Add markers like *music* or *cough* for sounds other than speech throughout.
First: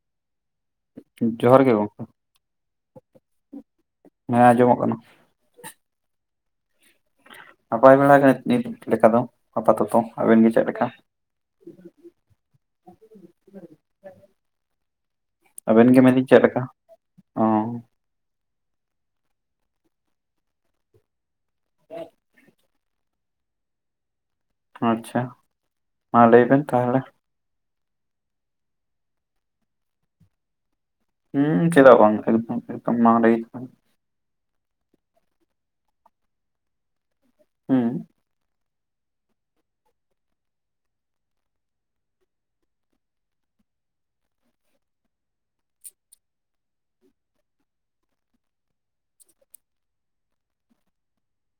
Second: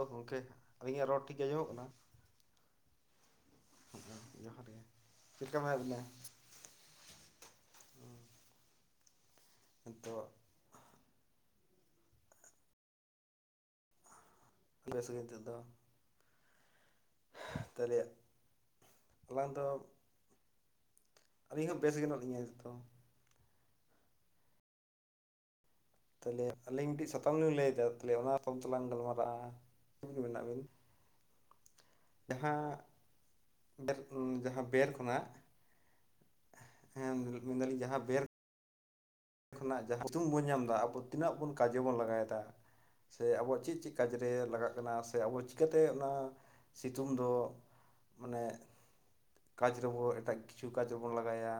ᱚ ᱜᱚᱢᱠᱮ ᱟᱹᱞᱤᱧᱟᱸᱜ ᱨᱚᱲ ᱴᱷᱤᱠ ᱜᱮ ᱡᱚᱦᱟᱨ ᱟᱹᱡᱚᱢᱚᱜ ᱠᱟᱱᱟ? ᱜᱚᱝᱠᱮ ᱦᱮᱸ ᱡᱚᱦᱟᱨ ᱜᱮ ᱟᱸᱡᱚᱢᱚᱜ ᱠᱟᱱᱟ ᱪᱮᱜᱠᱟ ᱢᱮᱱᱟᱜ ᱵᱤᱱᱟ? ᱱᱟᱯᱟᱭ ᱵᱟᱲᱟ ᱜᱮ ᱱᱤᱛ ᱞᱮᱠᱟ ᱫᱚ, ᱟᱯᱟᱛᱚᱛᱚ ᱱᱤᱛᱚᱜ ᱟᱵᱮᱱ ᱜᱤ ᱪᱮᱫ ᱞᱮᱠᱟ? ᱵᱮᱥ ᱜᱮ *inaudible* ᱟᱵᱮᱱ ᱜᱮ ᱢᱮᱱᱫᱟᱹᱧ ᱪᱮᱜ ᱞᱮᱠᱟ? ᱚ ᱛᱟᱦᱚᱞᱮ ᱟᱞᱟᱝ ᱫᱚ ᱟᱹᱞᱤᱧ ᱦᱚᱸ ᱵᱮᱥ ᱜᱮ ᱦᱮᱱᱚᱜ ᱞᱤᱧᱟᱸ ᱱᱤᱛᱚᱝ ᱟᱪᱪᱷᱟ ᱢᱟ ᱞᱟᱹᱭ ᱵᱮᱱ ᱛᱟᱦᱚᱞᱮ᱾ ᱛᱚᱝ ᱜᱮᱢ ᱞᱟᱹᱭᱫᱟ ᱛᱟᱦᱞᱮ ᱚᱱᱟ ᱛᱚᱝ ᱛᱮᱞᱟᱝ ᱜᱟᱞᱢᱟᱨᱟᱜᱼᱟ *unintelligible* ᱢᱮᱱᱟᱜ ᱵᱤᱱ ᱦᱩᱸ ᱪᱮᱫᱟᱜ ᱵᱟᱝ *unintelligible* ᱚᱸ ᱡᱟᱦᱟᱸ ᱵᱮᱨ ᱠᱷᱚᱱᱟᱜ ᱦᱮᱸ ᱢᱮᱱᱫᱟᱞᱤᱧ ᱦᱩᱸ ᱡᱟᱦᱟᱸ ᱵᱮᱨ ᱠᱷᱚᱱᱟᱜ ᱡᱟᱦᱟᱸ *unintelligible* ᱵᱚᱱ ᱧᱟᱢ ᱫᱟ ᱟᱵᱚ ᱛᱤᱱᱟᱹᱜ ᱵᱚᱱ ᱠᱟᱡᱮ ᱵᱚᱱ ᱞᱟᱜᱟᱭᱮᱫᱟ᱾ ᱥᱮ ᱟᱵᱚᱣᱟᱜ ᱪᱮᱜ ᱪᱮᱜ ᱠᱟᱡᱨᱮ ᱞᱟᱜᱟᱜ ᱠᱟᱱᱟ ᱥᱮ ᱟᱵᱩ ᱪᱤᱠᱟᱹᱛᱮ ᱚᱱᱟ ᱥᱤᱛᱩᱝ ᱫᱚ ᱢᱟᱱᱮ ᱠᱟᱡᱽ ᱨᱮᱵᱚ ᱮᱴᱟᱜ ᱠᱤᱪᱷᱩ ᱠᱟᱡᱽ ᱨᱮᱵᱚᱱ ᱞᱟᱜᱟᱭᱟ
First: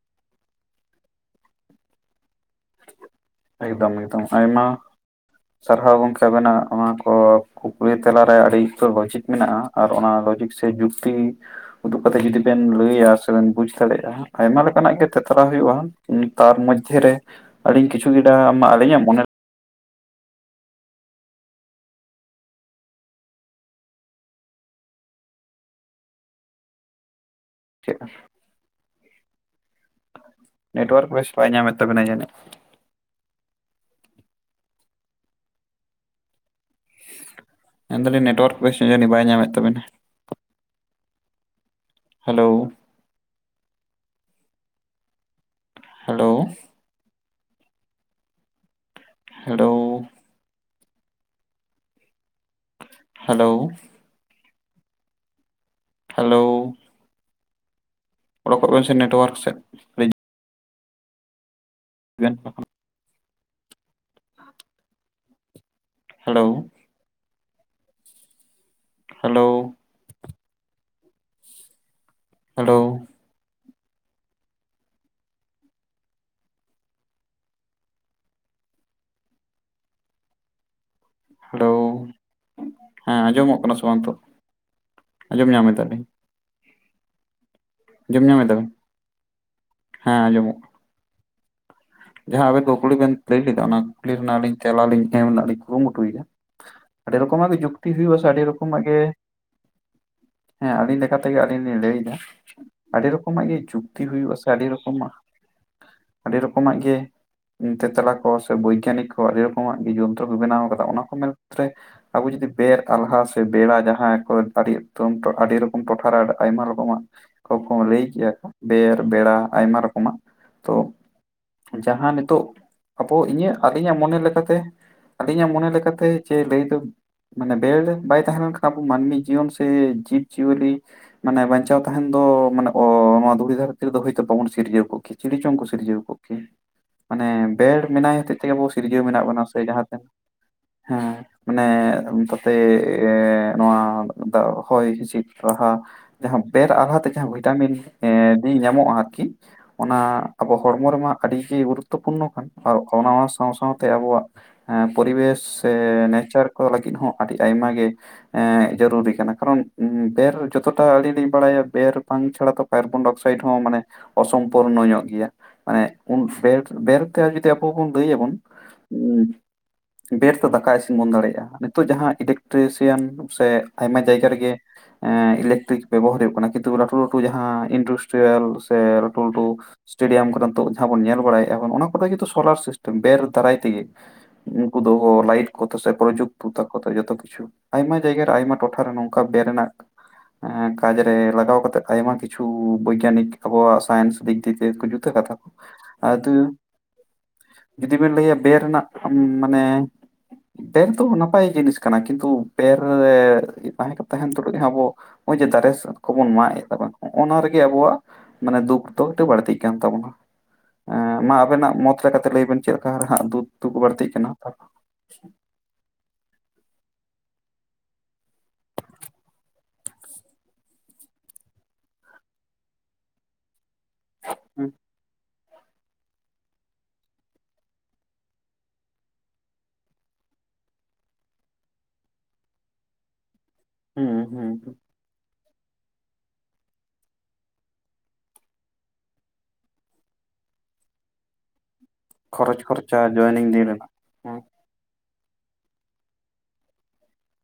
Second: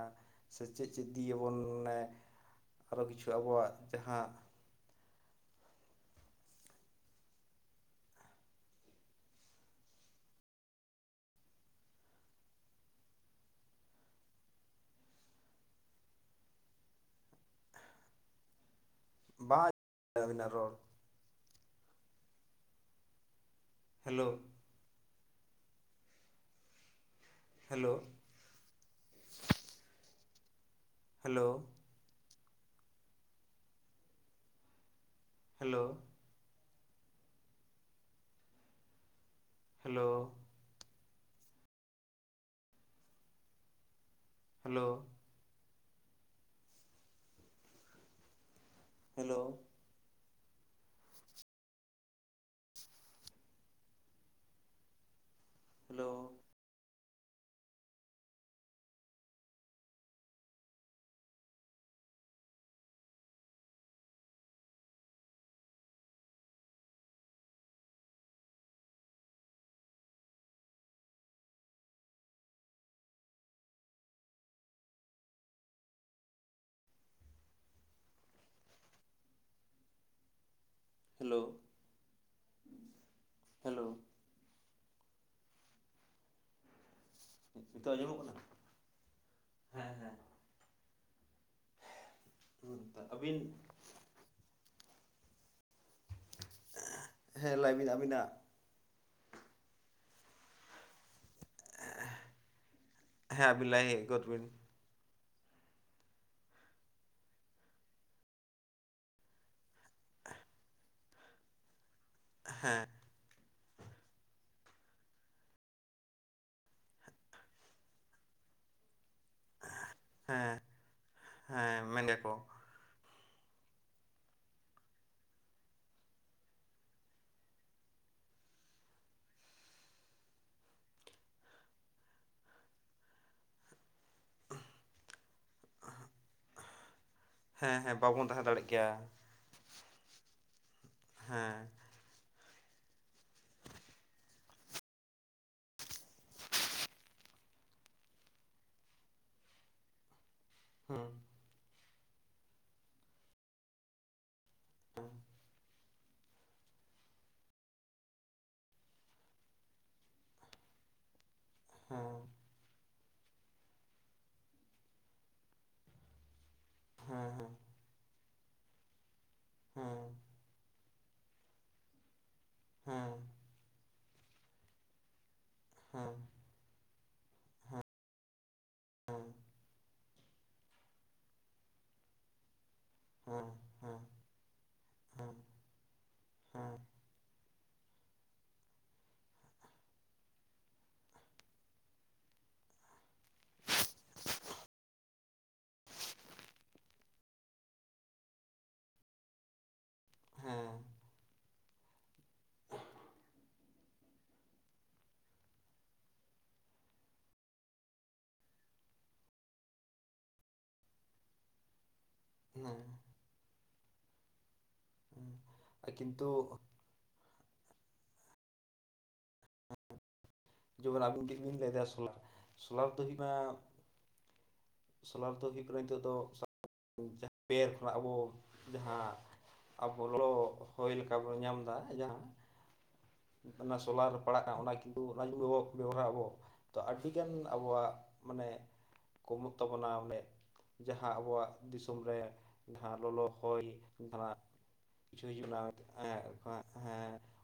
ᱥᱮ ᱪᱮᱜ ᱪᱮᱜ ᱫᱤᱭᱮ ᱵᱚᱱ ᱱᱮ ᱟᱨᱚ ᱠᱤᱪᱷᱩ ᱟᱵᱚᱣᱟᱜ ᱮᱠᱫᱚᱢ ᱮᱠᱫᱚᱢ ᱡᱟᱦᱟᱸ ᱟᱭᱢᱟ ᱥᱟᱨᱦᱟᱣ ᱜᱚᱝᱠᱮ ᱵᱮᱱᱟᱜ ᱚᱱᱟ ᱠᱚ ᱠᱩᱠᱞᱤᱛᱮᱞᱟ ᱨᱮ ᱟᱹᱰᱤ ᱩᱛᱟᱹᱨ ᱵᱟᱹᱪᱤᱛ ᱢᱮᱱᱟᱜ-ᱟ᱾ ᱟᱨ ᱚᱱᱟ ᱞᱚᱡᱤᱠ ᱥᱮ ᱡᱩᱠᱛᱤ ᱩᱫᱩᱜ ᱠᱟᱛᱮ ᱡᱩᱫᱤ ᱵᱮᱱ ᱞᱟᱹᱭᱟ ᱥᱮᱵᱮᱱ ᱵᱩᱡ ᱫᱟᱲᱮᱜᱼᱟ ᱟᱭᱢᱟ ᱞᱮᱠᱟᱱᱟᱜ ᱜᱮ ᱛᱮᱛᱞᱟᱣ ᱦᱩᱭᱩᱜᱼᱟ ᱛᱟᱨ ᱢᱚᱫᱷᱮᱨᱮ ᱟᱹᱰᱤ ᱠᱤᱪᱷᱩ *unintelligible* ᱢᱟ ᱟᱞᱤᱧᱟᱜ ᱢᱚᱱᱮ ᱵᱟᱪ ᱟᱵᱤᱱᱟᱜ ᱨᱚᱲ ᱦᱮᱞᱳ ᱦᱮᱞᱳ ᱱᱮᱴᱣᱟᱨᱠ ᱵᱮᱥ ᱦᱮᱞᱳ ᱵᱟᱭ ᱧᱟᱢᱮᱫ ᱛᱟᱵᱮᱱᱟ ᱡᱟᱹᱱᱤᱡ᱾ ᱦᱮᱞᱳ ᱢᱮᱱ ᱫᱟᱞᱤᱧ ᱱᱮᱴᱣᱟᱨ ᱠᱚ ᱵᱮᱥ ᱡᱟᱱᱤ ᱵᱟᱭ ᱧᱟᱢᱮᱫ ᱛᱟᱵᱮᱱᱟ᱾ Hello hello hello hello hello ᱦᱮᱲᱳ *inaudible* hello hello ᱚᱰᱚᱠᱚᱜ ᱵᱤᱱ ᱥᱮ ᱱᱮᱴᱣᱟᱨᱠ ᱥᱮᱫ *inaudible* ᱜ *inaudible* ᱦᱮᱞᱳ ᱦᱮᱞᱳ ᱦᱮᱞᱳ ᱦᱮᱞᱳ ᱦᱮᱸ ᱟᱸᱡᱚᱢᱚᱜ ᱠᱟᱱᱟ ᱥᱮ ᱦᱮᱞᱳ ᱵᱟᱝ ᱱᱤᱛᱚᱜ ᱟᱸᱡᱚᱢ ᱧᱟᱢᱮᱫᱟᱞᱤᱧ ᱱᱤᱛᱚᱜ ᱟᱸᱡᱚᱢᱚᱜ ᱟᱸᱡᱚᱢ ᱠᱟᱱᱟ ᱧᱟᱢ ᱮᱫᱟᱵᱤᱱ ᱦᱮᱸ ᱦᱮᱸ ᱟᱸᱡᱚᱢᱚᱜ ᱠᱟᱱᱟ᱾ ᱡᱟᱦᱟᱸ ᱟᱵᱤᱱ ᱠᱩᱠᱞᱤ ᱦᱮᱸ ᱵᱤᱱ ᱟᱹᱵᱤᱱ ᱞᱟᱹᱭ ᱞᱮᱫᱟ ᱚᱱᱟ ᱠᱩᱠᱞᱤ ᱨᱮᱱᱟᱜ ᱞᱤᱧ ᱛᱮᱞᱟᱞᱤᱧ ᱮᱢ ᱞᱤᱧ ᱠᱩᱨᱩᱢᱩᱴᱩᱭᱟ ᱟᱹᱰᱤ ᱨᱚᱠᱚᱢᱟᱜ ᱦᱮᱸ ᱜᱮ ᱞᱟᱹᱭ ᱵᱤᱱ ᱡᱩᱠᱛᱤ ᱦᱩᱭᱩᱜ-ᱟ ᱥᱮ ᱟᱹᱵᱤᱱᱟᱜ ᱟᱹᱰᱤ ᱨᱚᱠᱚᱢ ᱚᱱᱟ ᱜᱮ ᱦᱮᱸ ᱟᱹᱞᱤᱧ ᱞᱮᱠᱟᱛᱮ ᱟᱹᱞᱤᱧ ᱞᱤᱧ ᱞᱟᱹᱭ ᱮᱫᱟ ᱟᱹᱰᱤ ᱦᱮᱸ ᱨᱚᱠᱚᱢᱟᱜ ᱜᱮ ᱟᱹᱵᱤᱱ ᱞᱟᱹᱭ ᱡᱩᱠᱛᱤ ᱜᱚᱫ ᱦᱩᱭᱩᱜᱼᱟ ᱾ ᱵᱤᱱ ᱥᱮ ᱟᱹᱰᱤ ᱨᱚᱠᱚᱢᱟᱜ ᱟᱹᱰᱤ *unintelligible* ᱨᱚᱠᱚᱢᱟᱜ ᱜᱮ ᱛᱮᱞᱟ ᱠᱚ ᱥᱮ ᱵᱳᱭᱜᱟᱱᱤᱠ ᱠᱚ ᱟᱹᱰᱤ ᱨᱚᱠᱚᱢᱟᱜ ᱜᱮ ᱡᱚᱱᱛᱨᱚ ᱠᱚ ᱵᱮᱱᱟᱣ ᱟᱠᱟᱫᱟ ᱾ ᱚᱱᱟ ᱠᱚ ᱢᱮᱱ *inaudible* ᱟᱵᱚ ᱡᱩᱫᱤ ᱵᱮᱨ ᱦᱮᱸ ᱟᱞᱦᱟᱥ ᱵᱮᱲᱟ ᱡᱟᱦᱟᱸ ᱠᱚ ᱟᱹᱰᱤ ᱟᱹᱰᱤ ᱨᱚᱠᱚᱢ ᱴᱚᱴᱷᱟᱨᱮ ᱟᱭᱢᱟ ᱨᱚᱠᱚᱢᱟᱜ ᱠᱚᱠᱚ ᱞᱟᱹᱭ ᱠᱮᱜᱼᱟ ᱠᱚ ᱵᱮᱨ ᱵᱮᱲᱟ ᱟᱭᱢᱟ ᱨᱚᱠᱚᱢᱟᱜ ᱦᱮᱸ ᱛᱚ ᱦᱮᱸ ᱢᱮᱱ ᱡᱟᱦᱟᱸ ᱜᱮᱭᱟ ᱠᱚ ᱱᱤᱛᱚᱜ ᱟᱵᱚ ᱤᱧᱟᱹᱜ ᱟᱹᱞᱤᱧᱟᱜ ᱢᱚᱱᱮ ᱞᱮᱠᱟᱛᱮ ᱟᱹᱞᱤᱧᱟᱜ ᱢᱚᱱᱮ ᱞᱮᱠᱟᱛᱮ ᱪᱮ ᱞᱟᱹᱭ ᱫᱚ ᱢᱟᱱᱮ ᱵᱮᱨ ᱵᱟᱭ ᱛᱟᱦᱮᱸ ᱞᱮᱱᱠᱷᱟᱱ ᱟᱵᱚ ᱢᱟᱹᱱᱢᱤ ᱡᱤᱭᱚᱱ ᱥᱮ ᱡᱤᱵᱽᱡᱤᱭᱟᱹᱞᱤ ᱢᱟᱱᱮ ᱵᱟᱧᱪᱟᱣ ᱛᱟᱸᱦᱮᱱ ᱫᱚ ᱢᱟᱱᱮ ᱱᱚᱣᱟ ᱫᱷᱩᱲᱤ ᱫᱷᱟᱨ *unintelligible* ᱫᱚ ᱦᱳᱭ ᱛᱟᱵᱚᱱ ᱥᱤᱨᱡᱟᱹᱣᱟᱮ ᱪᱲᱤ ᱪᱚᱝ ᱠᱚ ᱥᱤᱨᱡᱟᱹᱣ ᱠᱚᱜ᱾ ᱠᱮᱭᱟ ᱢᱟᱱᱮ ᱦᱮᱸ ᱵᱮᱲ ᱦᱮᱸ ᱢᱮᱱᱟᱭ ᱵᱟᱵᱚᱱ ᱦᱚᱛᱮ ᱛᱟᱦᱮᱸ ᱛᱮᱜᱮ ᱟᱵᱚ ᱫᱟᱲᱮᱜ ᱠᱮᱭᱟ ᱥᱤᱨᱡᱟᱹᱣ ᱢᱮᱱᱟᱜ ᱥᱮ ᱡᱟᱦᱟᱸ ᱱᱟ ᱦᱮᱸ ᱢᱟᱱᱮ ᱛᱟᱛᱮ ᱮᱻ ᱱᱚᱣᱟ ᱫᱚ ᱦᱚᱭ ᱦᱤᱸᱥᱤᱫ ᱨᱟᱦᱟ ᱡᱟᱦᱟᱸ ᱵᱮᱨ ᱟᱞᱦᱟᱛᱮ ᱡᱟᱦᱟᱸ ᱵᱷᱤᱴᱟᱢᱤᱱ ᱫ ᱧᱟᱢᱚᱜᱼᱟ ᱟᱨᱠᱤ᱾ ᱚᱱᱟ ᱟᱵᱚ ᱦᱚᱲᱢᱚ ᱦᱮᱸ ᱨᱮᱢᱟ ᱟᱹᱰᱤᱜᱮ ᱜᱩᱨᱩᱛᱚᱯᱩᱨᱱᱚ ᱠᱟᱱᱟ ᱾ ᱟᱨ ᱚᱱᱟ ᱥᱟᱶ ᱥᱟᱶᱛᱮ ᱟᱵᱚᱣᱟᱜ ᱦᱮᱸ ᱯᱚᱨᱵᱮᱥ ᱥᱮ ᱮᱸ ᱱᱮᱪᱟᱨ ᱠᱚ ᱞᱟᱹᱜᱤᱫ ᱦᱚᱸ ᱟᱹᱰᱤ ᱟᱭᱢᱟ ᱜᱮ ᱡᱟᱹᱨᱩᱨᱤ ᱠᱟᱱᱟ ᱾ ᱠᱟᱨᱚᱱ ᱵᱮᱨ ᱡᱚᱛᱚ ᱛᱟ ᱟᱞᱤ ᱞᱤᱧ ᱵᱟᱲᱟᱭᱟ ᱯᱮ ᱨᱚᱠᱚᱢ ᱪᱷᱟᱲᱟ ᱛᱚ ᱠᱟᱨᱵᱚᱱ ᱰᱚᱠᱥ ᱥᱟᱭᱤᱰ ᱦᱚᱸ ᱢᱟᱱᱮ ᱚᱥᱚᱢᱯᱩᱨᱱᱚ ᱧᱚᱜ ᱜᱮᱭᱟ ᱾ ᱩᱱ ᱥᱮ ᱵᱮᱨ ᱛᱮ ᱦᱮᱸ ᱦᱮᱸ ᱡᱫᱤ ᱮᱯᱯᱚᱱ ᱞᱟᱹᱭ ᱟᱵᱚᱱ, ᱦᱮᱸ ᱵᱮᱨ ᱛᱮ ᱫᱟᱠᱟ ᱵᱚᱱ ᱫᱟᱲᱮᱭᱟᱜᱼᱟ ᱾ ᱱᱤᱛᱚᱜ ᱡᱟᱦᱟᱸ ᱤᱞᱮᱠᱴᱨᱤᱥᱤᱭᱟᱱ ᱦᱮᱸ ᱥᱮ ᱟᱭᱢᱟ ᱡᱟᱭᱜᱟ ᱨᱮᱜᱮ ᱤᱞᱮᱠᱴ ᱵᱮᱵᱚᱦᱟᱨ ᱦᱩᱭᱩᱜ ᱠᱟᱱᱟ ᱾ ᱠᱤᱱ ᱞᱟᱹᱴᱩ ᱞᱟᱹᱴᱩ ᱡᱟᱦᱟᱸ ᱤᱱᱰᱩᱥᱴᱨᱤᱭᱟᱞ ᱥᱮ ᱞᱟᱹᱴᱩ ᱞᱟᱹᱴᱩ ᱥᱴᱮᱰᱤᱭᱟᱢ ᱠᱚᱨᱮ ᱱᱤᱛᱳᱜ ᱡᱟᱦᱟᱸ ᱵᱚᱱ ᱧᱮᱞ ᱵᱟᱲᱟᱭ ᱵᱚᱱ ᱚᱱᱟ ᱠᱚᱫᱚ ᱡ ᱠᱤᱱᱛᱩ ᱥᱳᱞᱟᱨ ᱥᱤᱥ ᱵᱮᱨ ᱫᱟᱨᱟᱭ ᱛᱮᱜᱤ ᱩᱱᱠᱩ ᱫᱚ ᱞᱟᱭᱤᱴ ᱠᱚᱛᱮ ᱥᱮ ᱯᱨᱚᱡᱩᱠᱛᱚ ᱛᱟᱠᱚᱛᱮ ᱡᱚᱛᱚ ᱠᱤᱪᱷᱩ ᱟᱭᱢᱟ ᱡᱟᱭᱜᱟ ᱨᱮ ᱟᱭᱢᱟ ᱴᱚᱴᱷᱟᱨᱮ ᱱᱚᱝᱠᱟ ᱵᱮ ᱨᱮᱱᱟᱜ ᱮᱸ ᱠᱟᱡ ᱨᱮ ᱞᱟᱜᱟᱣ ᱠᱟᱛᱮ, ᱟᱭᱢᱟ ᱠᱤᱪᱷᱩ ᱵᱳᱭᱜᱟᱱᱤᱠ ᱟᱵᱚᱣᱟᱜ ᱥᱟᱭᱤᱱᱥ ᱫᱤᱠ ᱛᱤᱭᱮ ᱡᱩ ᱠᱟᱛᱷᱟ ᱠᱩ ᱟᱫᱚ ᱡᱩᱫᱤ ᱵᱤᱱ ᱞᱟᱹᱭᱟ ᱵᱮ ᱨᱮᱱᱟᱜ ᱢᱟᱱᱮ ᱯᱮᱱ ᱛᱚ ᱱᱟᱯᱟᱭ ᱡᱤᱱᱤᱥ᱾ ᱠᱟᱱᱟ, ᱠᱤᱱᱛᱩ ᱵᱮᱨ ᱨᱮ ᱛᱟᱦᱮᱸ ᱛᱟᱦᱮᱱ ᱛᱩᱞᱩᱡ ᱟᱵᱚ ᱱᱚᱜᱼᱚᱭ ᱡᱮ ᱫᱟᱨᱮ ᱠᱚᱵᱚᱱ ᱢᱟᱜ ᱮᱜ ᱫᱚ ᱵᱚᱱ, ᱱᱚᱜᱼᱱᱚᱣᱟ ᱨᱮᱜᱮ ᱟᱵᱚᱣᱟᱜ ᱢᱟᱱᱮ ᱫᱩᱠ ᱫᱚ ᱵᱟᱹᱲᱛᱤ ᱠᱟᱱ ᱛᱟᱵᱚᱱᱟ ᱾ ᱢᱟ ᱟᱵᱤᱱᱟᱜ ᱢᱚᱛ ᱞᱮᱠᱟᱛᱮ ᱞᱟᱹᱭ ᱵᱤᱱ ᱪᱮᱫ ᱞᱮᱠᱟ ᱦᱟᱸ ᱫᱩᱜ ᱫᱩᱠᱷ ᱵᱟᱹᱲᱛᱤᱜ ᱠᱟᱱᱟ ᱾ ᱩᱸ ᱠᱤᱱᱛᱩ ᱡᱮᱢᱚᱱ ᱟᱵᱤᱱ ᱴᱷᱮᱱ ᱵᱤᱱ ᱞᱟᱹᱭᱫᱟ ᱥᱳᱞᱟᱨ ᱥᱳᱞᱟᱨ ᱫᱚ ᱦᱩᱭ ᱱᱟᱜ *inaudible* ᱥᱳᱞᱟᱨ ᱫᱚ ᱦᱩᱭᱩᱜ ᱠᱟᱱᱟ, ᱱᱤᱛᱚᱜ ᱫᱚ *inaudible* ᱵᱮᱨ ᱠᱷᱚᱱᱟᱜ ᱡᱟᱦᱟᱸ ᱟᱵᱚ ᱞᱚ ᱦᱚᱭ ᱞᱮᱠᱟ ᱵᱚᱱ ᱧᱟᱢᱫᱟ ᱡᱟᱦᱟᱸ ᱚᱱᱟ ᱦᱩᱸ ᱥᱳᱞᱟᱨ ᱨᱮ ᱦᱩᱸ ᱯᱟᱲᱟᱜᱼᱟ ᱚᱱᱟ ᱦᱩᱸ ᱠᱤ? ᱛᱩ *unintelligible* ᱵᱮᱣᱨᱟ ᱟᱵᱚ ᱛᱚ ᱟᱹᱰᱤᱜᱟᱱ ᱟᱵᱚᱣᱟᱜ ᱢᱟᱱᱮ ᱠᱚᱢᱚᱜ ᱛᱟᱵᱚᱱᱟ ᱚᱱᱮ ᱡᱟᱦᱟᱸ ᱟᱵᱚᱣᱟᱜ ᱫᱤᱥᱚᱢ ᱨᱮ ᱠᱷᱚᱨᱚᱪ ᱜᱷᱟ ᱠᱷᱚᱨᱪᱟ ᱞᱚᱞᱚ ᱡᱚᱭᱮᱱᱤᱝ ᱦᱚᱭ ᱫᱤᱱ ᱨᱮᱱᱟᱜ ᱦᱮᱸ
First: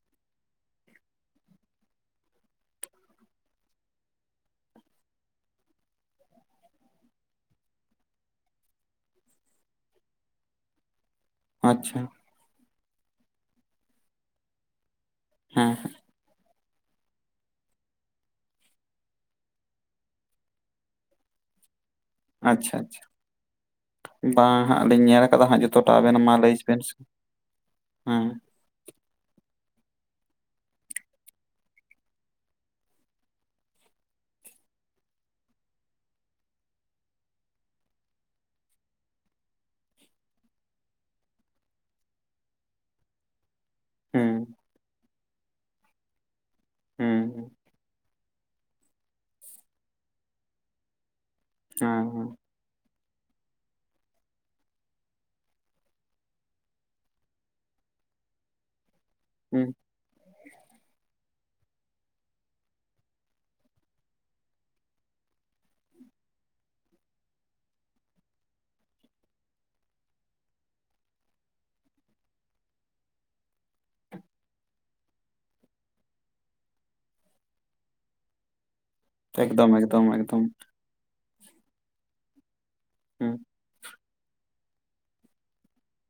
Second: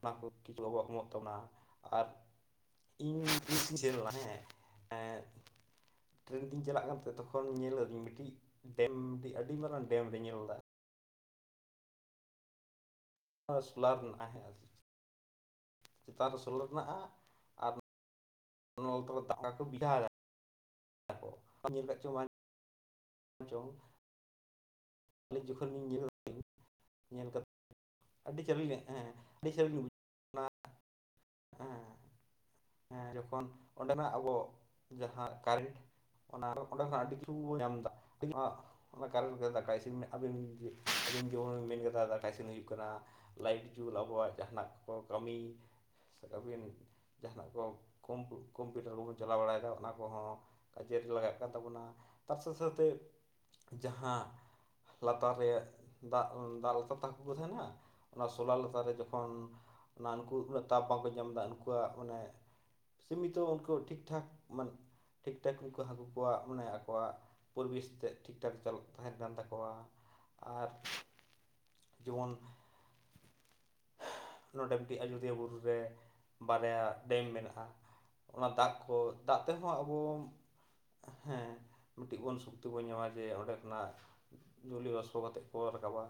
ᱵᱟᱸ *unintelligible* ᱤᱧ ᱪᱷᱤᱨᱚᱜᱼᱟ ᱦᱮᱸ ᱴᱨᱮᱱ ᱛᱤᱧ ᱪᱟᱞᱟᱜ ᱠᱟᱱ ᱛᱟᱦᱮᱸ ᱛᱚᱠᱷᱚᱱ ᱧᱮᱞ ᱞᱮᱫᱤᱧ ᱢᱤᱴᱤᱡ ᱰᱮᱢ ᱢᱤᱴᱤᱡ ᱟᱹᱰᱤ ᱢᱟᱨᱟᱝ ᱰᱮᱢ ᱨᱮᱧ ᱧᱮᱞ ᱫᱟ ᱟᱪᱪᱷᱟ᱾ ᱚ ᱥᱳᱞᱟᱨ ᱦᱮᱱᱟᱼᱟ ᱦᱮᱸ᱾ ᱦᱮᱸ᱾ ᱪᱮᱛᱟᱱ ᱨᱮ ᱥᱳᱞᱟᱨ ᱦᱮᱱᱟᱜ-ᱟ᱾ *unintelligible* ᱧᱮᱞ ᱠᱟᱜ ᱪᱚ ᱵᱟ ᱟᱪᱪᱷᱟ ᱟᱪᱪᱷᱟ᱾ ᱦᱮᱸ ᱪᱚᱝ ᱵᱟᱝ ᱦᱟᱸᱜ ᱞᱤᱧ ᱧᱮᱞ ᱠᱟᱫᱟ, ᱟᱹᱞᱤᱧ ᱦᱟᱸᱜ ᱡᱚᱠᱷᱚᱱ ᱞᱤᱧ ᱡᱚᱛᱚᱴᱟ ᱧᱮᱞ ᱟᱵᱮᱱ ᱢᱟ ᱞᱟᱹᱭ ᱵᱮᱱ ᱥᱮ ᱧᱮᱞ ᱠᱟᱛᱮ ᱦᱮᱸ ᱟᱹᱰᱤ ᱪᱟᱞᱩᱭ ᱦᱮᱸ, ᱟᱹᱰᱤ ᱪᱟᱞᱤᱧ ᱵᱩᱡ ᱦᱮᱸ ᱦᱮᱸ ᱡᱚᱠᱷᱚᱱ ᱚᱸᱰᱮᱱᱟᱜ ᱟᱵᱚ ᱡᱟᱦᱟᱸ ᱠᱟᱨᱮᱱᱴ ᱚᱱᱟ ᱚᱸᱰᱮ ᱫᱚ ᱦᱟᱸᱜ ᱟᱹᱰᱤ *unintelligible* ᱧᱟᱢ ᱫᱟ᱾ ᱚᱱᱟ ᱠᱟᱨᱚᱱ ᱜᱮ ᱫᱟᱠᱟ ᱤᱥᱤᱱ ᱟᱹᱵᱤᱱ *inaudible* ᱡᱮᱢᱚᱱ ᱢᱮᱱ ᱠᱮᱫᱟ ᱫᱟᱠᱟ ᱤᱥᱤᱱ ᱦᱩᱭᱩᱜ ᱠᱟᱱᱟ ᱞᱟᱭᱤᱴ ᱡᱩᱞ ᱟᱵᱚᱣᱟᱜ ᱦᱩᱸ ᱡᱟᱦᱟᱱᱟᱜ ᱠᱚ ᱠᱟᱹᱢᱤ ᱟᱹᱵᱤᱱ ᱦᱩᱸ ᱡᱟᱦᱟᱱᱟᱜ ᱦᱩᱸ ᱠᱚ ᱠᱚᱢ ᱠᱚᱢᱯᱤᱭᱩᱴᱟᱨ ᱠᱚᱵᱚᱱ ᱪᱟᱞᱟᱣ ᱵᱟᱲᱟᱭᱮᱫᱟ ᱚᱱᱟ ᱠᱚᱦᱚᱸ ᱠᱟᱡᱮ ᱨᱮᱜᱮ ᱞᱟᱜᱟᱜ ᱠᱟᱱ ᱛᱟᱵᱚᱱᱟ᱾ ᱦᱮᱸ ᱦᱮᱸ ᱥᱟᱶᱛᱮ ᱡᱟᱦᱟᱸ ᱞᱟᱛᱟᱨ ᱨᱮᱜ ᱫᱟᱜ ᱩᱸ ᱫᱟᱜ ᱞᱟᱛᱟᱨ ᱛᱮ ᱦᱟᱠᱩ ᱠᱩ ᱛᱟᱦᱮᱱᱟ ᱚᱱᱟ ᱥᱳᱞᱟᱨ ᱞᱟᱛᱟᱨ ᱨᱮ ᱡᱚ ᱠᱷᱚᱱ ᱦᱩᱸ ᱚᱱᱟ ᱩᱱᱠᱩ ᱩᱱᱟᱹᱜ ᱛᱟᱯ ᱵᱟᱠᱩ ᱧᱟᱢ ᱫᱟ ᱩᱱᱠᱩᱣᱟᱜ ᱢᱟᱱᱮ ᱥᱤᱢᱤᱛᱚ ᱩᱱᱠᱩ ᱴᱷᱤᱠ ᱴᱷᱟᱠ ᱴᱷᱤᱠ ᱴᱷᱟᱠ ᱩᱱᱠᱩ ᱦᱟᱹᱠᱩ ᱠᱚᱣᱟᱜ ᱢᱟᱱᱮ ᱟᱠᱚᱣᱟᱜ ᱯᱚᱨᱤᱵᱮᱥ ᱛᱮᱫ ᱴᱷᱤᱠ ᱴᱷᱟᱠ ᱪᱟᱞᱟᱜ ᱛᱟᱦᱮᱱ ᱠᱟᱱ ᱛᱟᱠᱚᱣᱟ ᱟᱨ ᱡᱮᱢᱚᱱ ᱱᱚᱰᱮ ᱢᱤᱫᱴᱤᱡ ᱟᱡᱚᱫᱤᱭᱟᱹ ᱵᱩᱨᱩ ᱨᱮ ᱵᱟᱨᱭᱟ ᱰᱮᱢ ᱢᱮᱱᱟᱜᱼᱟ᱾ᱚᱱᱟ ᱫᱟᱜ ᱠᱚ ᱫᱟᱜ ᱮᱠᱫᱚᱢ ᱛᱮᱦᱚᱸ ᱟᱵᱚ ᱮᱠᱫᱚᱢ ᱮᱠᱫᱚᱢ ᱦᱮᱸ ᱢᱤᱫᱴᱤᱡ ᱵᱚᱱ ᱥᱩᱠᱛᱮ ᱵᱚᱱ ᱧᱟᱢᱟᱡᱮ ᱦᱩᱸ ᱚᱸᱰᱮ *unintelligible* ᱡᱩᱞᱤᱭᱚ ᱵᱟᱥᱯᱚ ᱠᱟᱛᱮᱫ ᱠᱚ ᱨᱟᱠᱟᱵᱟ᱾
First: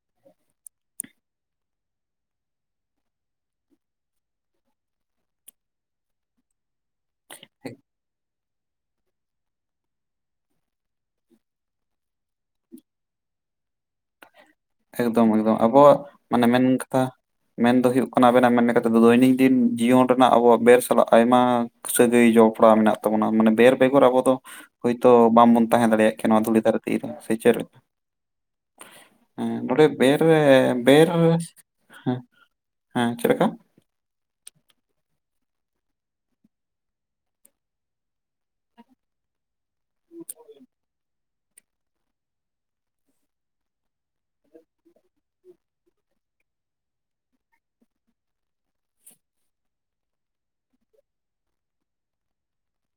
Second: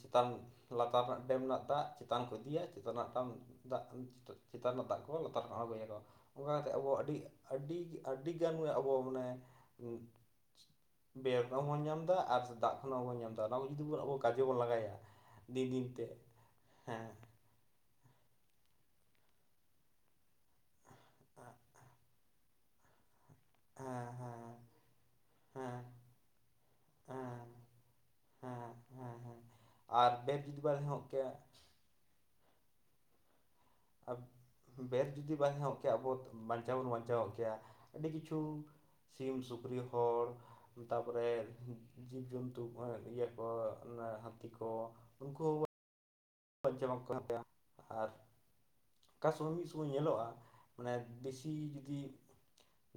ᱪᱮᱛᱟᱱ ᱞᱟᱛᱟᱨ ᱨᱮᱱᱟᱜ ᱰᱮᱢ ᱨᱮᱱᱟᱜ ᱫᱟᱜ ᱪᱮᱛᱟᱱ ᱠᱚ ᱤᱫᱤᱭᱟ ᱪᱮᱛᱟᱱ ᱨᱮᱱᱟᱜ ᱫᱟᱜ ᱫᱟᱜ ᱪᱮᱛᱟᱱ ᱨᱮᱱᱟᱜ ᱫᱟᱜ ᱠᱚ ᱞᱟᱛᱟᱨ ᱨᱮᱠᱚ ᱟᱲᱜᱩᱭᱟᱠᱚ ᱚᱱᱠᱟ ᱠᱟᱛᱮᱫ ᱟᱵᱚ ᱟᱹᱰᱤ ᱟᱹᱰᱤ ᱟᱹᱰᱤ ᱟᱹᱰᱤᱜᱟᱱ ᱜᱮ ᱟᱵᱚ ᱢᱟᱱᱮ ᱵᱮᱨ ᱵᱟᱵᱚᱱ ᱧᱟᱢ ᱫᱟ ᱟᱨ ᱫᱟᱜ ᱠᱷᱚᱱ ᱦᱚᱸ ᱵᱟᱵᱚᱱ ᱧᱟᱢ ᱫᱟ᱾ᱱᱚᱣᱟ ᱠᱚ ᱡᱩᱫᱤ ᱟᱵᱚ ᱠᱟᱡᱮ ᱵᱚᱱ ᱞᱟᱜᱟᱭᱟ᱾ ᱮᱠᱫᱚᱢ ᱮᱠᱫᱚᱢ ᱫᱤᱱ ᱫᱤᱱ ᱟᱵᱚᱜ ᱛᱮ ᱢᱟᱱᱮ ᱢᱮᱱ ᱠᱟᱛᱷᱟ᱾ ᱦᱮᱸ ᱢᱮᱱ ᱫᱚ ᱦᱳᱭᱜ ᱠᱟᱱᱟ ᱟᱵᱮᱱᱟᱜ ᱢᱮᱱ ᱠᱟᱛᱮᱫ ᱫᱚ ᱫᱳᱭᱱᱤᱝ ᱫᱤᱱ ᱡᱤᱭᱚᱱ ᱴᱚᱱᱟᱜ ᱟᱵᱚ ᱵᱮᱨ ᱥᱟᱞᱟᱜ ᱟᱭᱢᱟ ᱥᱟᱹᱜᱟᱹᱭ ᱡᱚᱯᱲᱟᱣ ᱢᱮᱱᱟᱜ ᱛᱟᱵᱚᱱᱟ᱾ ᱢᱟᱱᱮ ᱵᱮᱨ ᱵᱮᱜᱚᱨ ᱦᱮᱸ ᱟᱵᱚ ᱫᱚ ᱦᱮᱸ ᱦᱳᱭᱛᱳ ᱵᱟᱝᱵᱚᱱ ᱦᱮᱸ ᱛᱟᱦᱮᱸ ᱫᱟᱲᱮᱭᱟᱜ ᱠᱮ ᱱᱚᱣᱟ ᱫᱷᱩᱲᱤ ᱫᱷᱟᱨᱛᱤ ᱨᱮ ᱥᱮ ᱦᱮᱸ ᱪᱮᱞ ᱦᱮᱸ ᱦᱮᱸ ᱱᱚᱰᱮ ᱟᱨ ᱵᱮᱨ ᱵᱮᱨᱮ ᱡᱩᱫᱤ ᱵᱟᱭ ᱛᱟᱦᱮᱸ ᱠᱚᱜ ᱵᱮᱨ ᱠᱮᱭᱟ ᱦᱮᱸ ᱦᱮᱸ ᱪᱮᱫ ᱞᱮᱠᱟ ᱵᱮᱫ ᱡᱩᱫᱤ ᱵᱟᱭ *unintelligible* ᱵᱟᱧᱪᱟᱣ ᱵᱚᱱ ᱵᱟᱧᱪᱟᱣᱜ ᱠᱮᱭᱟ ᱟᱹᱰᱤ ᱠᱤᱪᱷᱩ ᱥᱤᱢ ᱥᱩᱠᱨᱤ ᱦᱚᱲ ᱠᱚᱨᱮᱫ ᱡᱤᱵᱽ ᱡᱚᱱᱛᱩ ᱤᱭᱟᱹ ᱠᱚ ᱦᱟᱹᱛᱤ ᱠᱚ ᱩᱱᱠᱩ *unintelligible* ᱦᱟᱛᱟᱭᱟ ᱟᱨ ᱠᱟ ᱥᱚᱢᱚ ᱢᱤ ᱥᱚᱢᱚᱭ ᱧᱮᱞᱚᱜᱼᱟ ᱢᱟᱱᱮ ᱵᱮᱥᱤ ᱡᱩᱫᱤ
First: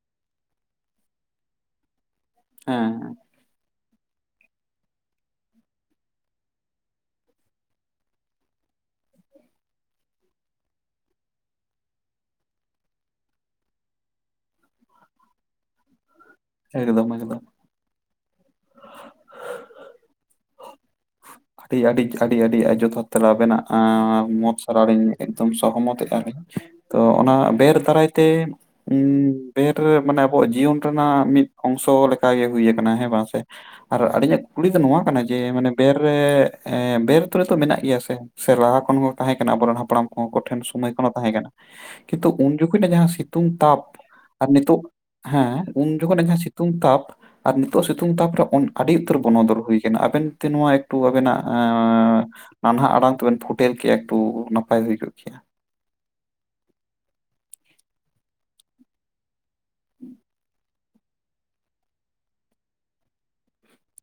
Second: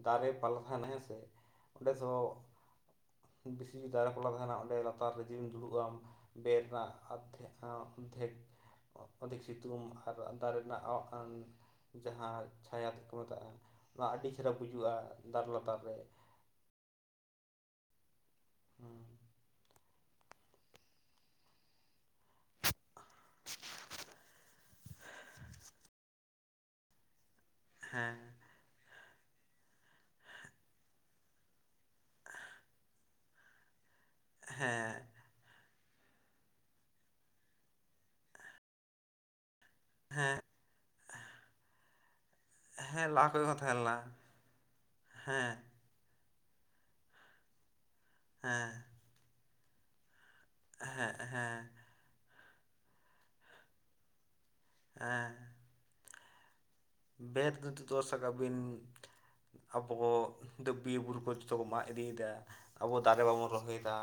ᱫᱟᱨᱮ ᱯᱟᱞᱦᱟᱱ ᱦᱮᱸ ᱥᱮ ᱚᱸᱰᱮ ᱥᱚ ᱦᱮᱸ ᱵᱮᱥᱤ ᱫᱟᱨᱮ ᱯᱟᱞᱦᱟ ᱛᱟᱦᱮᱱᱟ ᱚᱰᱮᱸ ᱞᱟᱛᱟᱨ ᱨᱮ ᱡᱩᱤᱢ ᱫᱩᱲᱩᱵᱼᱟᱢ ᱵᱮᱨ ᱨᱮᱱᱟᱜ ᱟᱫᱷᱮᱠ ᱚᱫᱷᱮᱠ ᱥᱤᱛᱩᱢ ᱟᱨ ᱫᱟᱨᱮ *unintelligible* ᱠᱟᱱ ᱡᱟᱦᱟᱸ ᱪᱷᱟᱭᱟ ᱛᱚᱠᱚ ᱢᱮᱛᱟᱜᱼᱟ ᱚᱱᱟ ᱟᱹᱰᱤ ᱪᱮᱦᱨᱟ ᱵᱩᱡᱩᱜᱼᱟ ᱫᱟᱨᱮ ᱞᱟᱛᱟᱨ ᱨᱮ ᱮᱠᱫᱚᱢ ᱮᱠᱫᱚᱢ ᱦᱩᱸ ᱟᱹᱰᱤ ᱟᱹᱰᱤ ᱟᱹᱰᱤ ᱟᱹᱰᱤ ᱡᱚᱛᱷᱟᱛ ᱛᱮᱞᱟ ᱟᱵᱮᱱᱟᱜ ᱢᱚᱸᱡᱽ ᱛᱟᱨᱤᱧ ᱮᱠᱫᱚᱢ ᱥᱚᱦᱚᱢᱚᱛᱜᱼᱟᱧ ᱛᱚ ᱚᱱᱟ ᱵᱮᱨ ᱫᱟᱨᱟᱭ ᱦᱮᱸ ᱛᱮ ᱩ ᱵᱮᱨ ᱨᱮ ᱢᱟᱱᱮ ᱟᱵᱚᱣᱟᱜ ᱡᱤᱭᱚᱱ ᱨᱮᱱᱟᱜ ᱢᱤᱫ ᱚᱝᱥᱚ ᱞᱮᱠᱟ ᱜᱮ ᱦᱩᱭ ᱟᱠᱟᱱᱟᱟᱱᱟ ᱦᱮᱸ ᱵᱟᱝ ᱥᱮ ᱟᱨ ᱟᱹᱞᱤᱧᱟᱜ ᱠᱩᱠᱞᱤ ᱫᱚ ᱦᱮᱸ ᱱᱚᱣᱟ ᱠᱟᱱᱟ ᱡᱮ ᱢᱟᱱᱮ ᱵᱮ ᱨᱮ ᱵᱮᱨᱛ ᱨᱮ ᱫᱚ ᱢᱮᱱᱟᱜ ᱜᱮᱭᱟ ᱥᱮ ᱥᱮ ᱞᱟᱦᱟ ᱠᱷᱚᱱ ᱛᱟᱦᱮᱸ ᱠᱟᱱᱟ ᱟᱵᱚᱨᱮᱱ ᱦᱟᱯ ᱦᱟᱯᱲᱟᱢ ᱠᱚ ᱦᱮᱸ ᱠᱚᱴᱷᱮᱱ ᱥᱚᱢᱚᱭ ᱛᱟᱦᱮᱸ ᱠᱟᱱᱟ᱾ ᱠᱤᱱᱛᱩ ᱩᱱ ᱡᱚᱠᱷᱚᱱᱟᱜ ᱡᱟᱦᱟᱸ ᱦᱮᱸ ᱞᱟᱦᱟ ᱠᱷᱚᱡ ᱥᱤᱛᱩᱝ ᱦᱚᱸ ᱛᱟᱦᱮᱸ ᱛᱟᱯ ᱞᱮᱱᱟ ᱟᱨ ᱱᱤᱛᱚᱜ ᱦᱮᱸ ᱩᱱ ᱡᱚᱠᱷᱚᱱ ᱡᱟᱦᱟᱸ ᱥᱤᱛᱩᱝ ᱛᱟᱯ ᱟᱨ ᱱᱤᱛᱚᱜ ᱥᱤᱛᱩᱝ ᱛᱟᱯ ᱨᱮ ᱦᱮᱸ ᱟᱹᱰᱤ ᱩᱛᱟᱹᱨ ᱵᱚᱱᱚᱫᱚᱞ ᱦᱩᱭ ᱟᱠᱟᱱᱟ, ᱟᱵᱮᱱ ᱱᱚᱣᱟ ᱮᱠᱴᱩ ᱦᱮᱸ ᱟᱵᱮᱱᱟᱜ ᱦᱮᱸ ᱱᱟᱱᱦᱟᱜ ᱟᱲᱟᱝ ᱛᱮᱵᱮᱱ ᱯᱷᱳᱴᱮᱹᱞ ᱠᱮᱭᱟ ᱮᱠᱴᱩ ᱯᱟᱭ ᱦᱩᱭ ᱠᱚᱜ ᱦᱮᱸ ᱠᱮᱭᱟ ᱵᱮᱫ ᱨᱮᱫᱚ ᱥᱟᱠᱟᱟᱜ ᱵᱤᱱ ᱟᱵᱚ ᱫᱚ ᱵᱤᱨᱵᱩᱨᱩ ᱠᱚ ᱢᱟᱜ ᱤᱫᱤᱭᱮᱫᱟ, ᱟᱵᱚ ᱫᱟᱨᱮ ᱵᱟᱵᱚᱱ ᱨᱚᱦᱚᱭᱮᱫᱟ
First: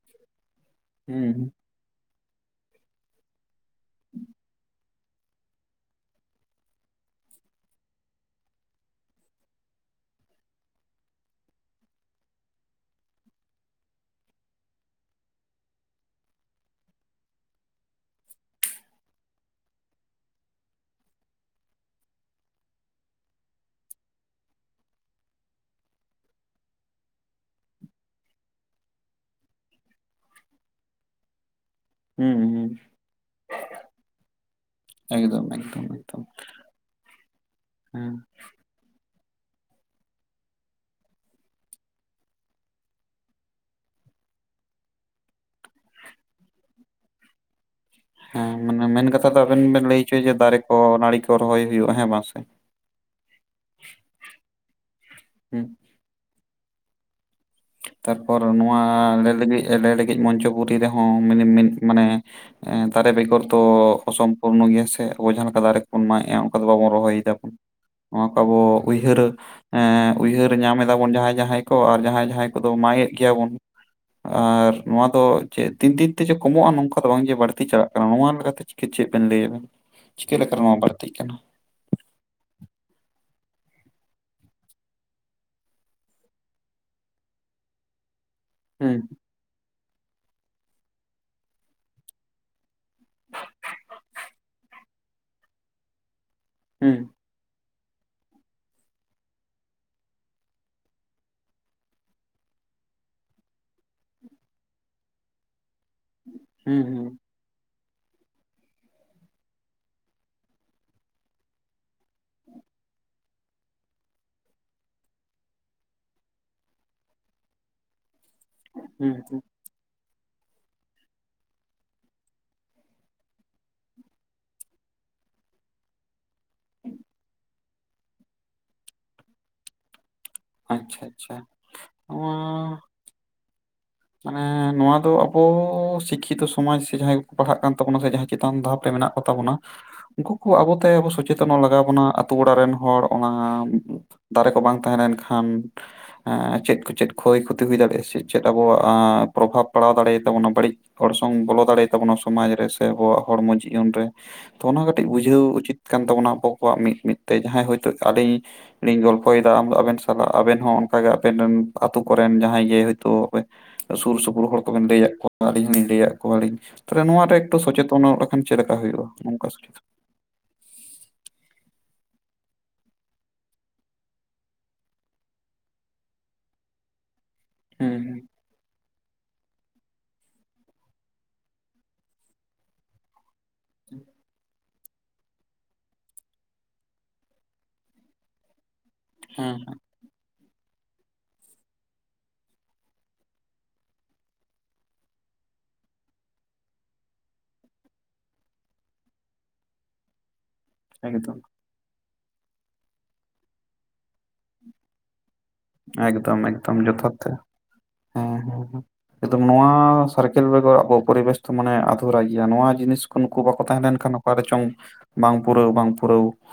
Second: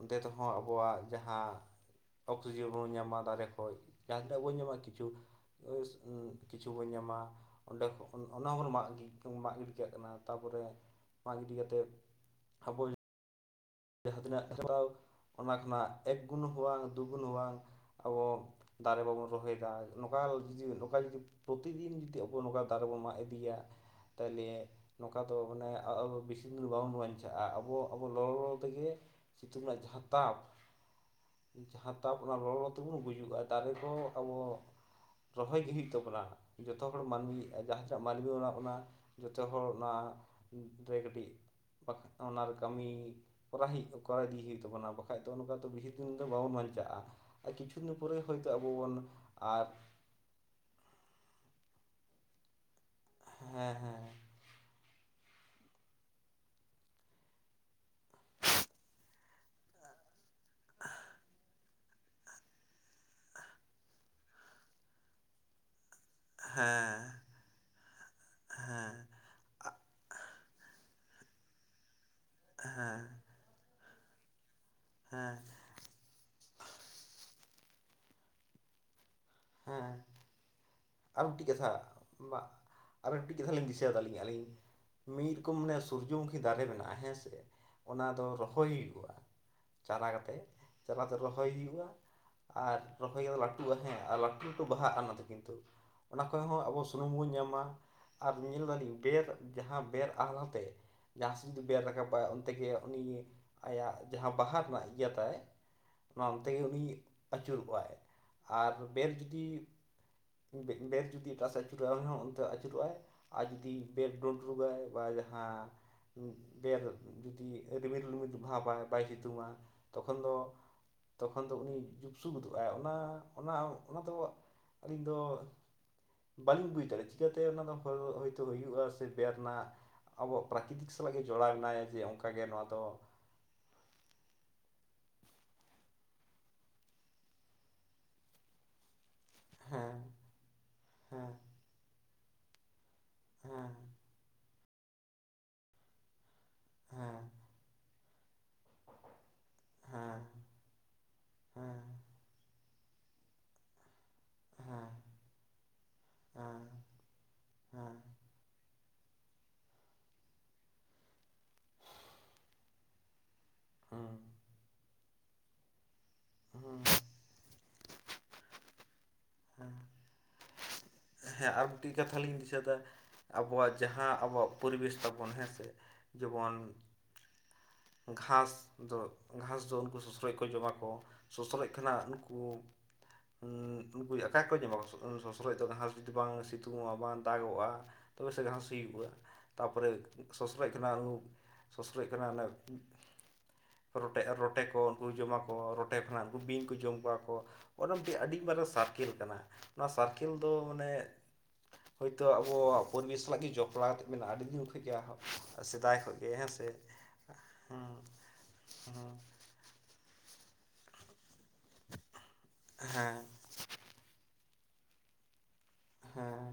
ᱚᱱᱛᱮ ᱫᱚ ᱾ ᱦᱚᱸ ᱟᱵᱚᱣᱟᱜ ᱦᱩᱸ ᱡᱟᱦᱟᱸ ᱾ ᱚᱠᱥᱤᱡᱮᱱ ᱵᱚᱱ ᱧᱟᱢᱟ ᱫᱟᱨᱮ ᱠᱷᱚᱱ ᱦᱚᱭ ᱡᱟᱦᱟᱛᱤᱱᱟᱜ ᱵᱚᱱ ᱧᱟᱢᱟ, ᱠᱤᱪᱷᱩ *unintelligible* ᱠᱤᱪᱷᱩ ᱵᱚᱱ ᱧᱟᱢᱟ ᱚᱸᱰᱮ ᱚᱱᱟ ᱦᱚᱸᱵᱚᱱ ᱢᱟᱜ ᱜᱤᱰᱤ ᱠᱟᱜ ᱠᱟᱱᱟ ᱾ ᱛᱟᱨ ᱯᱚᱨᱮ ᱢᱟᱜ ᱜᱤᱰᱤ ᱠᱟᱛᱮ, ᱟᱵᱚ ᱡᱟᱦᱟᱸ ᱛᱤᱱᱟᱹᱜ ᱦᱟᱛᱟᱣ ᱚᱱᱟ ᱠᱷᱚᱱᱟᱜ ᱮᱠ ᱜᱩᱱ ᱦᱚᱸᱵᱟᱝ ᱫᱩ ᱜᱩᱱᱟᱹ ᱦᱚᱵᱟᱝ ᱟᱵᱚ ᱫᱟᱨᱮ ᱵᱟᱵᱚᱱ ᱨᱚᱦᱚᱭᱮᱫᱟ ᱱᱚᱝᱠᱟ ᱡᱩᱫᱤ, ᱱᱚᱝᱠᱟ ᱡᱩᱫᱤ, ᱯᱨᱚᱛᱤᱫᱤᱱ ᱡᱩᱫᱤ ᱟᱵᱚ ᱱᱚᱝᱠᱟ ᱫᱟᱨᱮ ᱵᱚᱱ ᱢᱟᱜ ᱤᱫᱤᱭᱟ ᱾ ᱛᱟᱦᱚᱞᱮ ᱱᱚᱝᱠᱟ ᱫᱚ ᱦᱩᱸᱱᱟᱝ ᱵᱮᱥᱤ ᱫᱤᱱ ᱵᱟᱵᱚᱱ ᱵᱟᱧᱪᱟᱜᱼᱟ ᱟᱵᱚ ᱟᱵᱚ ᱞᱚ ᱞᱚ ᱛᱮᱜᱮ ᱥᱤᱛᱩᱝ ᱨᱮᱱᱟᱜ ᱡᱟᱦᱟᱸ ᱛᱟᱯ ᱡᱟᱦᱟᱸ ᱛᱟᱯ ᱦᱩᱸ ᱚᱱᱟ ᱞᱚᱞᱚ ᱦᱩᱸ ᱛᱮᱵᱚᱱ ᱜᱩᱡᱩᱜᱼᱟ ᱫᱟᱨᱮ ᱠᱚᱸ ᱟᱵᱚ ᱮᱠᱫᱚᱢ ᱨᱚᱦᱚᱭ ᱜᱮ ᱮᱠᱫᱚᱢ ᱦᱩᱭᱩᱜ ᱛᱟᱵᱚᱱᱟ ᱮᱠᱫᱚᱢ ᱡᱚᱛᱚ ᱦᱚᱲ ᱢᱟᱹᱱᱢᱤᱭ ᱡᱟᱦᱟᱸᱴᱟᱜ ᱦᱮᱸ ᱢᱟᱹᱱᱢᱤ ᱢᱮᱱᱟᱜ ᱵᱚᱱᱟ ᱡᱚᱛᱚ ᱦᱚᱲ ᱚᱱᱟ ᱨᱮ ᱠᱟᱹᱴᱤᱡ ᱵᱟ ᱚᱱᱟᱨᱮ ᱠᱟᱹᱢᱤ ᱠᱚᱨᱟ ᱦᱩᱭᱩᱜ ᱠᱚᱨᱟ ᱤᱫᱤ ᱦᱩᱭᱩᱜ ᱛᱟᱵᱚᱱᱟ ᱵᱟᱠᱷᱟᱡ ᱫᱚ ᱱᱚᱱᱠᱟ ᱫᱚ ᱵᱤᱥᱤ ᱫᱤᱱ ᱫᱚ ᱵᱟᱵᱚᱱ ᱵᱟᱧᱪᱟᱜᱼᱟ᱾ ᱟᱨ ᱠᱤᱪᱷᱩ ᱫᱤᱱ ᱯᱚᱨᱮ ᱦᱚᱭᱛᱳ ᱦᱮᱸ ᱟᱵᱚ ᱢᱟᱱᱮ ᱵᱚᱱ ᱢᱮᱱ ᱠᱟᱛᱷᱟ ᱫᱚ ᱟᱵᱮᱱ ᱟᱨ ᱵᱮᱱ ᱞᱟᱹᱭ ᱡᱮ ᱫᱟᱨᱮ ᱠᱚ ᱱᱟᱲᱤ ᱠᱚ ᱨᱚᱦᱚᱭ ᱦᱩᱭᱩᱜᱼᱟ᱾ ᱦᱮᱸ ᱵᱟᱝᱥᱮ? ᱦᱮᱸ ᱦᱮᱸ ᱦᱮᱸ ᱛᱟᱨᱯᱚᱨ ᱱᱚᱣᱟ ᱞᱟᱹᱭ ᱞᱟᱹᱜᱤᱫ ᱮᱞᱮ ᱞᱟᱹᱜᱤᱫ ᱢᱚᱧᱪᱚᱯᱩᱨᱤ ᱨᱮᱦᱚᱸ ᱢᱤᱱᱼᱮ ᱢᱮᱱ ᱢᱟᱱᱮ ᱫᱟᱨᱮ ᱵᱮᱜᱚᱨ ᱫᱚ ᱚᱥᱚᱢ ᱯᱩᱨᱱᱚ ᱜᱮ ᱥᱮ ᱟᱵᱚ ᱡᱟᱦᱟᱸ ᱞᱮᱠᱟ ᱫᱟᱨᱮ ᱮᱸ ᱵᱚᱱ ᱢᱟᱸᱜ ᱮᱜᱼᱟ ᱚᱱᱠᱟ ᱫᱚ ᱵᱟᱵᱚᱱ ᱦᱮᱸ ᱨᱚᱦᱚᱭ ᱫᱟᱵᱚᱱ ᱱᱚᱣᱟ ᱠᱚ ᱟᱵᱚ ᱦᱮᱸ ᱩᱭᱦᱟᱹᱨ ᱮᱸ ᱩᱭᱦᱟᱹᱨ ᱧᱟᱢ ᱮᱫᱟ ᱵᱚᱱ ᱡᱟᱦᱟᱸᱭ ᱡᱟᱦᱟᱸᱭ ᱠᱚ ᱟᱨ ᱡᱟᱦᱟᱸᱭ ᱡᱟᱦᱟᱸᱭ ᱠᱚᱫᱚ ᱦᱮᱸ ᱢᱟᱸᱜᱼᱮᱫ ᱜᱮᱭᱟᱵᱚᱱ᱾ ᱟᱨ ᱱᱚᱣᱟ ᱫᱚ ᱦᱮᱸ ᱪᱮᱫ? ᱛᱤᱱ ᱫᱤᱱ ᱛᱮ ᱡᱮ ᱠᱚᱢᱚᱜᱼᱟ ᱱᱚᱝᱠᱟ ᱫᱚ ᱵᱟᱝ ᱡᱮ ᱵᱟᱹᱲᱛᱤ ᱪᱟᱞᱟᱜ ᱠᱟᱱᱟ ᱱᱚᱣᱟ ᱞᱮᱠᱟᱛᱮ ᱪᱮᱫ ᱵᱮᱱ ᱞᱟᱹᱭ ᱫᱟ? ᱦᱮᱸ ᱪᱤᱠ ᱞᱮᱠᱟ *inaudible* ᱟᱨ ᱢᱤᱫᱴᱤᱡ ᱠᱟᱛᱷᱟ ᱵᱟ ᱟᱨ ᱢᱤᱫᱴᱤᱡ ᱠᱟᱛᱷᱟ ᱞᱤᱧ ᱫᱤᱥᱟᱹᱫᱟᱞᱤᱧ ᱟᱹᱞᱤᱧ ᱢᱤᱫ ᱨᱚᱠᱚᱢ ᱢᱟᱱᱮ ᱥᱩᱨᱡᱚᱢᱩᱠᱷᱤ ᱫᱟᱨᱮ ᱢᱮᱱᱟᱜᱼᱟ ᱦᱮᱸ ᱥᱮ ᱚᱱᱟ ᱫᱚ ᱨᱚᱦᱚᱭ ᱦᱩᱸ ᱦᱩᱭᱩᱜᱼᱟ᱾ ᱪᱟᱨᱟ ᱠᱟᱛᱮ ᱪᱟᱨᱟ ᱫᱚ ᱨᱚᱦᱚᱭ ᱦᱩᱭᱩᱜᱼᱟ ᱟᱨ ᱨᱚᱦᱚᱭ ᱠᱟᱛᱮ ᱞᱟᱹᱴᱩᱜᱼᱟ ᱦᱮᱸ ᱟᱨ ᱞᱟᱹᱴᱩ ᱞᱟᱹᱴᱩ ᱵᱟᱦᱟᱜᱼᱟ ᱚᱱᱟ ᱫᱚ ᱠᱤᱱᱛᱩ ᱚᱱᱟ ᱠᱷᱚᱱ ᱦᱚᱸ ᱟᱵᱚ ᱥᱩᱱᱩᱢ ᱦᱩᱸ, ᱵᱚᱱ ᱧᱟᱢᱟ ᱟᱨ ᱧᱮᱞ ᱫᱟᱞᱤᱧ ᱵᱮᱨ ᱡᱟᱦᱟᱸ ᱵᱮᱨ ᱟᱦᱟᱞᱟᱛᱮ ᱡᱟᱦᱟᱸ ᱥᱮᱫ ᱡᱩᱫᱤ ᱵᱮᱨ ᱨᱟᱠᱟᱵᱟᱭ ᱚᱱᱛᱮᱜ ᱜᱮ ᱩᱱᱤ ᱜᱮ ᱟᱭᱟᱜ ᱡᱟᱦᱟᱸ ᱵᱟᱦᱟ ᱨᱮᱱᱟᱜ ᱤᱭᱟᱹ ᱛᱟᱭ ᱚᱱᱟ ᱚᱱᱛᱮ ᱜᱮ ᱦᱩᱸ, ᱩᱱᱤ ᱦᱩᱸ, ᱟᱹᱪᱩᱨ ᱠᱚᱜᱼᱟᱭ ᱟᱨ ᱵᱮᱨ ᱡᱩᱫᱤ ᱵᱮᱨ ᱡᱩᱫᱤ ᱮᱴᱟᱜ ᱥᱮᱫ ᱟᱹᱪᱩᱨᱚᱜᱼᱟᱭ ᱩᱱᱤᱦᱚᱸ ᱚᱱᱛᱮ ᱟᱹᱪᱩᱨᱚᱜᱼᱟᱭ᱾ ᱟᱨ ᱡᱩᱫᱤ ᱵᱮᱰ *inaudible* ᱵᱟ ᱡᱟᱦᱟᱸ ᱵᱮᱨ ᱡᱩᱫᱤ *inaudible* ᱵᱷᱟᱵᱟᱭ ᱵᱟᱭ ᱦᱩᱸ, ᱦᱩᱸ, ᱥᱤᱛᱩᱝᱼᱟ ᱛᱚᱠᱷᱚᱱ ᱫᱚ ᱛᱚᱠᱷᱚᱱ ᱫᱚ ᱩᱱᱤ ᱡᱩᱯᱥᱩ ᱜᱚᱫᱚᱜᱼᱟᱭ ᱚᱱᱟ ᱚᱱᱟ ᱚᱱᱟ ᱫᱚ ᱟᱹᱞᱤᱧ ᱫᱚ ᱵᱟᱹᱞᱤᱧ ᱵᱩᱡᱽ ᱫᱟᱲᱮᱭᱟᱜᱼᱟ ᱪᱤᱠᱟᱹᱛᱮ ᱚᱱᱟᱫᱚ ᱦᱚᱭᱛᱳ ᱦᱩᱭᱩᱜᱼᱟ ᱥᱮ ᱵᱮᱫ ᱨᱮᱱᱟᱜ ᱟᱵᱚ ᱯᱨᱟᱠᱨᱤᱛᱤᱠ ᱟᱪᱪᱷᱟ ᱥᱟᱞᱟᱜ ᱜᱮ ᱟᱪᱪᱷᱟ ᱡᱚᱲᱟᱣᱱᱟᱭ ᱡᱮ ᱚᱱᱠᱟᱜᱮ ᱱᱚᱣᱟ ᱫᱚ ᱢᱟᱱᱮ ᱱᱚᱣᱟ ᱫᱚ ᱟᱵᱚ ᱥᱤᱠᱠᱷᱤᱛᱚ ᱥᱚᱢᱟᱡᱽ ᱥᱮ ᱡᱟᱦᱟᱸᱭ ᱠᱚᱠᱚ ᱯᱟᱲᱦᱟᱜ ᱠᱟᱱ ᱛᱟᱵᱚᱱᱟ ᱥᱮ ᱡᱟᱦᱟᱸᱭ ᱪᱮᱛᱟᱱ ᱫᱷᱟᱯ ᱨᱮ ᱢᱮᱱᱟᱜ ᱠᱚ ᱛᱟᱵᱚᱱᱟ ᱦᱮᱸ *inaudible* ᱠᱚ ᱦᱮᱸ ᱥᱚᱪᱮᱛᱚᱱᱚ ᱞᱟᱜᱟᱣ ᱵᱚᱱᱟ ᱟᱛᱳ ᱚᱲᱟᱜ ᱨᱮᱱ ᱦᱚᱲ ᱚᱱᱟ ᱦᱮᱸ ᱫᱟᱨᱮ ᱠᱚ ᱵᱟᱝ ᱛᱟᱦᱮᱸ ᱞᱮᱱᱠᱷᱟᱱ ᱪᱮᱫ ᱠᱚ ᱪᱮᱫ ᱦᱮᱸ ᱠᱷᱚᱭ ᱠᱷᱚᱛᱤ ᱦᱩᱭ ᱫᱟᱲᱮᱭᱟᱜᱼᱟ ᱥᱮ ᱪᱮᱫ ᱟᱵᱚᱣᱟᱜ ᱯᱨᱚᱵᱷᱟᱵᱽ ᱯᱟᱲᱟᱣ ᱫᱟᱲᱮ ᱦᱮᱸ ᱟᱛᱟᱵᱚᱱᱟ ᱵᱟᱹᱲᱤᱡ ᱦᱚᱲ ᱥᱚᱝ ᱵᱚᱞᱚ ᱦᱮᱸ ᱫᱟᱲᱮᱭᱟᱛᱟᱵᱚᱱᱟ ᱚ ᱥᱚᱢᱟᱡᱽ ᱨᱮ ᱥᱮ ᱟᱵᱚᱣᱟᱜ ᱦᱚᱲᱢᱚ ᱡᱤᱭᱚᱱ ᱨᱮ ᱛᱚ ᱚᱱᱟ ᱦᱮᱸ ᱠᱟᱹᱴᱤᱡ ᱵᱩᱡᱷᱟᱹᱣ ᱩᱪᱤᱛ ᱠᱟᱱ ᱛᱟᱵᱚᱱᱟ ᱟᱵᱚ ᱠᱚᱣᱟᱜ ᱢᱤᱫ ᱢᱤᱫ ᱛᱮ ᱡᱟᱦᱟᱸᱭ ᱦᱮᱸ ᱦᱚᱭᱛᱚ *inaudible* ᱤᱧ ᱜᱚᱞᱯᱷᱚᱭᱮᱫᱟ ᱟᱢᱫᱚ ᱟᱵᱮᱱ ᱥᱟᱞᱟᱜ ᱟᱵᱮᱱ ᱦᱚᱸ ᱚᱱᱠᱟᱜᱮ ᱟᱵᱮᱱ ᱨᱮᱱ ᱟᱛᱳ ᱠᱚᱨᱮᱱ ᱡᱟᱦᱟᱸᱭ ᱜᱮ ᱦᱳᱭᱛᱳ ᱦᱮᱸ ᱥᱩᱨ ᱦᱮᱸ ᱥᱩᱯᱩᱨ ᱦᱚᱲ ᱠᱚᱵᱮᱱ ᱞᱟᱹᱭᱟᱫ ᱠᱚᱣᱟ ᱟᱹᱞᱤᱧ ᱦᱚᱞᱤᱧ ᱞᱟᱹᱭᱟᱫ ᱠᱚᱣᱟᱞᱤᱧ ᱦᱮᱸ ᱛᱟᱦᱚᱞᱮ ᱱᱚᱣᱟ ᱨᱮ ᱥᱚᱪᱮᱛᱚᱱᱚᱜ ᱞᱮᱠᱷᱟᱱ ᱪᱮᱫ ᱞᱮᱠᱟ ᱦᱩᱭᱩᱜᱼᱟ ᱱᱚᱝᱠᱟ ᱥᱚᱪᱮᱛᱚᱱ? ᱦᱮᱸ ᱦᱮᱸ ᱟᱨ ᱢᱤᱫᱴᱮᱱ ᱠᱟᱛᱷᱟ ᱞᱤᱧ ᱫᱤᱥᱟᱹ ᱮᱫᱟ ᱟᱵᱚᱣᱟᱜ ᱡᱟᱦᱟᱸ ᱟᱵᱚᱣᱟᱜ ᱯᱚᱨᱤᱵᱮᱥ ᱛᱟᱵᱚᱱ ᱦᱮᱸᱥᱮ ᱡᱮᱢᱚᱱ ᱦᱩᱸ ᱜᱷᱟᱸᱥ ᱫᱚ ᱜᱷᱟᱸᱥ ᱫᱚ ᱩᱱᱠᱩ ᱥᱚᱥᱲᱚᱡ ᱠᱚ ᱡᱚᱢᱟ ᱠᱚ ᱥᱚᱥᱲᱚᱡ ᱠᱷᱚᱱᱟᱜ ᱩᱱᱠᱩ ᱩᱱᱠᱩ *inaudible* ᱢᱟ ᱥᱚᱥᱞᱚᱡ ᱫᱚ ᱜᱷᱟᱥ ᱡᱩᱫᱤ ᱵᱟᱝ ᱥᱤᱛᱩᱝᱚᱜᱼᱟ ᱵᱟᱝ ᱫᱟᱜᱚᱜᱼᱟ ᱛᱚᱵᱮ ᱥᱮ ᱜᱷᱟᱸᱥ ᱦᱩᱭᱩᱜᱼᱟ ᱦᱩᱸ ᱛᱟᱨᱯᱚᱨᱮ ᱥᱚᱥᱨᱚᱡ ᱠᱷᱚᱱᱟ *inaudible* ᱥᱚᱥᱨᱚᱡ ᱠᱷᱚᱱᱟ ᱚᱱᱟ ᱨᱚᱴᱮ ᱨᱚᱴᱮ ᱠᱚ ᱩᱱᱠᱩ ᱡᱚᱢᱟ ᱠᱚ ᱨᱚᱴᱮ ᱠᱷᱚᱱᱟᱜ ᱩᱱᱠᱩ ᱵᱤᱧ ᱠᱚ ᱡᱚᱢ ᱠᱚᱣᱟ ᱠᱚ ᱚᱱᱟ ᱢᱤᱫᱴᱮᱱ ᱟᱹᱰᱤ ᱢᱟᱨᱟᱝ ᱥᱟᱨᱠᱮᱞ ᱠᱟᱱᱟ ᱚᱱᱟ ᱥᱟᱨᱠᱮᱞ ᱫᱚ ᱢᱟᱱᱮ ᱦᱮᱸ ᱮᱠᱫᱚᱢ ᱦᱳᱭᱛᱳ ᱟᱵᱚᱣᱟᱜ ᱯᱚᱨᱤᱵᱮᱥ ᱥᱟᱞᱟᱜ ᱜᱮ ᱡᱚᱯᱲᱟᱣ ᱢᱮᱱᱟᱜᱼᱟ ᱟᱹᱰᱤ ᱫᱤᱱ ᱠᱷᱚᱱ ᱜᱮ ᱥᱮᱫᱟᱭ ᱠᱷᱚᱱᱜᱮ ᱮᱠᱫᱚᱢ ᱦᱮᱸ ᱥᱮ ᱮᱠᱫᱚᱢ ᱡᱚᱛᱷᱟᱛ ᱛᱮ ᱦᱮᱸ ᱦᱮᱸ ᱱᱚᱣᱟ ᱥᱟᱨᱠᱮᱞ ᱵᱮᱜᱚᱨ ᱟᱵᱚ ᱯᱚᱨᱤᱵᱮᱥ ᱫᱚ ᱢᱟᱱᱮ ᱟᱫᱷᱩᱨᱟᱭ ᱜᱮᱭᱟ ᱱᱚᱣᱟ ᱡᱤᱱᱤᱥ ᱠᱚ ᱦᱮᱸ ᱱᱩᱠᱩ ᱵᱟᱠᱚ ᱛᱟᱦᱮᱸ ᱞᱮᱱ ᱠᱷᱟᱱ ᱚᱠᱟᱨ ᱪᱚᱝ ᱵᱟᱝ ᱯᱩᱨᱟᱹᱣ ᱵᱟᱝ ᱯᱩᱨᱟᱹᱣ ᱦᱮᱸ